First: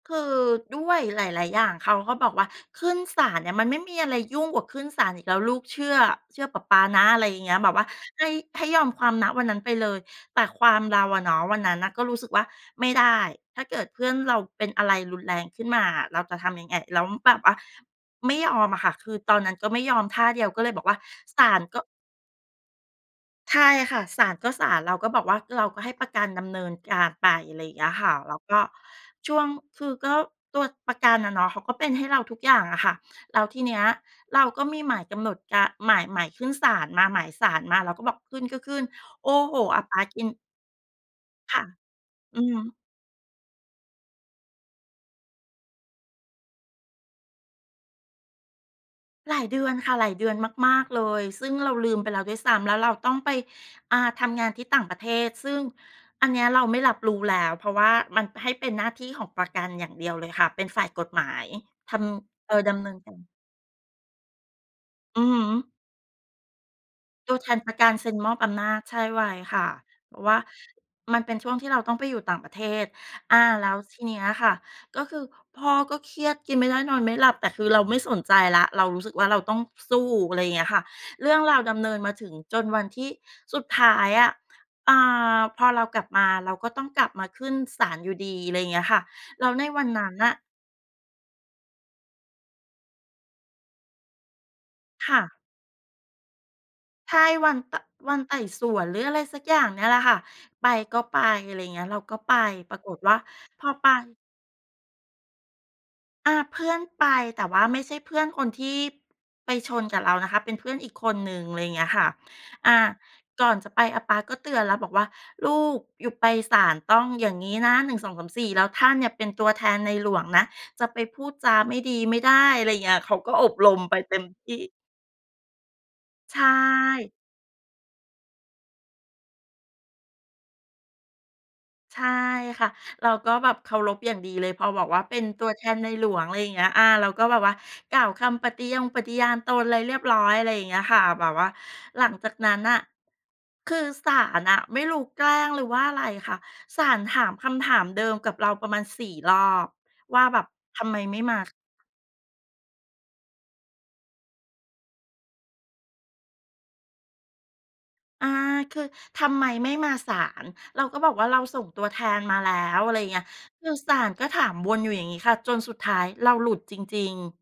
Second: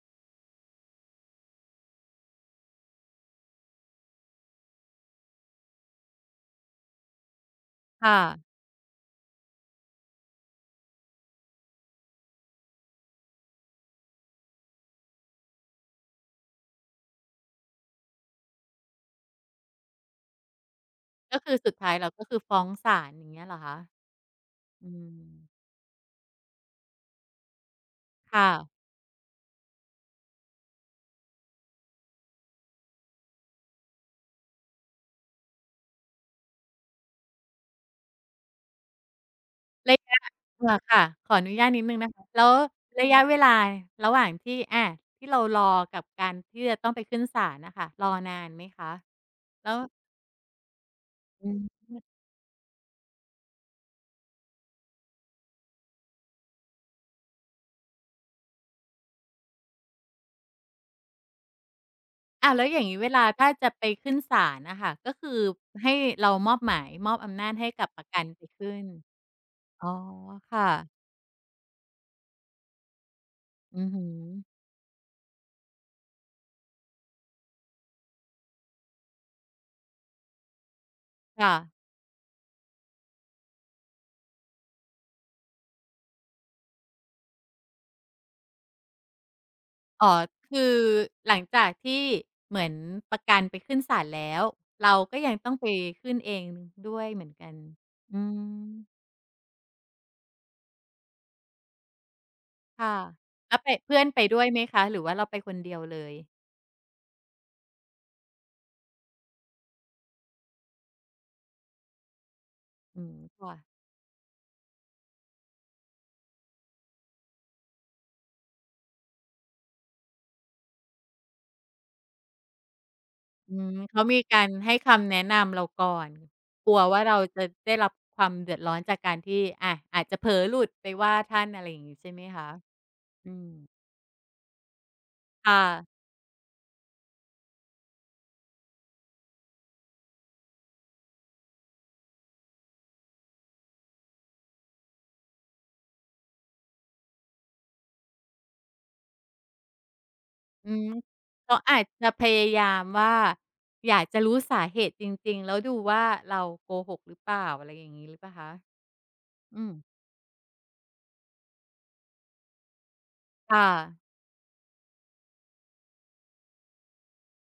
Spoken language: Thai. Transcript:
คือด้วยหลาย ๆ อย่าง เขาก็บอกว่า "ขึ้นศาลเนี่ย มันไม่มีอะไรยุ่งกว่าขึ้นศาลอีกแล้ว ลูกเชื่อ เชื่อปะป๊านะ" อะไรอย่างเงี้ย แบบว่าค่ให้ ะ ให้ยอมความ ณ วันนั้นไปเลย แต่ความเราอะเนาะ วันนั้นน่ะก็รู้สึกว่า "ไม่ได้ ถ้าเกิดเพื่อนเราเป็นอะไรรุนแรงขึ้นมาอะ เราจะทำยังไง?" แล้วแบบว่า ไม่ยอมอะค่ะ คือตอนนั้นก็ไม่ยอมท่าเดียว ก็เลยบอกว่า ก็"ศคาือลสุกด็" ท้ายเราก็คือฟ้องศาล อย่างเงี้ยเใหรชอ่คะ? ค่ะ ศาลก็ศาล อเรืาก็บอกว่าม เราก็ให้ประกันดำเนินการไป อะไรอย่างเงี้ยค่ะ แล้คว่ก็ะ ช่วง คือก็ตัวประกันอะเนาะ เขาก็เป็นให้เราทุกอย่างอะค่ะ แล้วทีเนี้ยเราก็มีหมายกำหนดการ หมาย หมายขึ้นศาลมา หมายศาลมา เราก็บอกขึ้นก็ขึ้น โอ้โฮ! อาปร๊ะายกะ ิน อ๋อ ค่ะ ขออนคุ่ญะ าตนิดหนึ่งนะคะ อแืลอ้วฮึ ระยะเวลาระหว่างที่ อา ที่เรารอ กับการที่จะต้องไปขึ้นศาลน่ะค่ะ รอนานไหมคะ? หลายเดืแลอ้นว ค่ะ หลายเดือนมาก ๆ เลย ซอืึ่งเราลืมม ไปแล้วด้วยซ้ำ แล้วเราต้องไป อา ทำงานที่ต่างประเทศ ซึ่งอันเนี้ยเราไม่รับรู้แล้ว เพราะว่ามัน ให้เป็นหน้าที่ของประกันอย่างเดียวเลยค่ะ เป็นฝ่ายกฎหมายทอำ ้เาอ่วแอ ล้วดอย่าำเงนิงีน้เกวาลร าถ้าจะไปขึ้นศาลอะค่ะ ก็อืคอือฮึ ให้เรามอบหมาย มอบอตัวำนแทาจนให้ประกกัับนปเรซะ็กนันมอบไปอขำนึา้จ น แช่ไว้ค่ะ อ๋อ เพราะว่าค่ะ มันเป็นช่วงที่เราต้องไปอยู่ต่างประเทศ อา แล้อวือทฮีึ เนี้ยอะค่ะก็คือพ่อก็เครียด กินไม่ได้ นอนไม่หลับ แต่คือเราไม่สนใจแล้ว เรารู้สึกว่าเราต้องสู้ อะไรอย่างเงี้ยค่ะ เรื่องค่ราวะ ดำเนินมาถึงจนวันที่ สุดท้ายอะ อา พอเรากลับมา เราก็ต้องกลับมาขึ้นศาลอยู่ดี อะไรอย่างเงี้ยค่ะ แล้วในวันนอ๋ัอ ้นน่ะ คือหลังจากที่ เหมือนประกันไปขึ้นศาลแล้ว เราคก็่ยะ ังต้องไปขึ้นเองด้วยใช่ เหมือนกวััน น ต วอันืไต่สวม น หรืออะไรสักอย่างเนี่ยแหละค่ะ ไปก็ไป อะไรอย่างเงี้ย เราก็ไป ปราคก่ะ ฏว่าแล้พวไอป ไป เพื่อนไปด้วยไหมคะ หรือว่าเราไปคนเดียวเลย? อา เพื่อนไป แต่ว่าไม่ใช่เพื่อนคนที่ ไปชนกับเรานะคะ เป็นเพื่อนอีกคนหนึ่ง อะไรอย่างเงี้ยค่ะ อา อืม คก่่อนะ จะไป อาป๊าก็เตือนแล้วบอกว่า "ลูก ยูไปศาลต้องอย่างงี้นะ 1 2 3 4 แล้วท่านเนี่ย เป็นตัวแทนในหลวงนะ จะไปพูดจาไม่ดีไม่ได้" อะไรอย่างเงี้ย เขาก็ออบืรม มไปเขาเตม็ีมกาทรี่ ให้คำแนะนำเราก่อน ใชกลัวว่า่ เราจะได้รับความเดือดร้อนจากการที่ อา อาจจะเผลอหลุดไปว่าท่าน อะไรอย่างงีใ้ชใ่ช่ไหมคะ? ค่ะ เรากอ็ืแบบม เคารพอย่างดีเลย พอบอกว่าเป็นตัคว่แทนะ ในหลวง อะไรอย่างเงี้ย อา เราก็แบบว่ากล่าวคำปฏิยงปฏิญาณตนอะไรเรียบร้อย อะไรอย่างเงี้ยค่ะ แบบว่า หลังจากนั้นน่ะ คือศาลอะไม่รู้แกล้ง หรือว่าอะไรค่ะ ศาลถามคำถามเดิมกับเราประมาณ 4 รอบ ว่าแบบ อื"ทม ำไมไม่มา" เขาอาจจะพยายามว่า อยากจะรู้สาเหตุจริง ๆ แล้วดูว่าเราโกหกหรือเปล่า อะไรอย่างงี้หรือเอปา ล่าคะ? คือ "ทำไมอืไม่ม มาศาล?" เราก็บอกว่าเราส่งตัวแทนมาแล้ว อะไรอย่างเงี้ย ค่คือศะ าลก็ถามวนอยู่อย่างงี้ค่ะ จนสุดท้ายเราหลุดจริง ๆ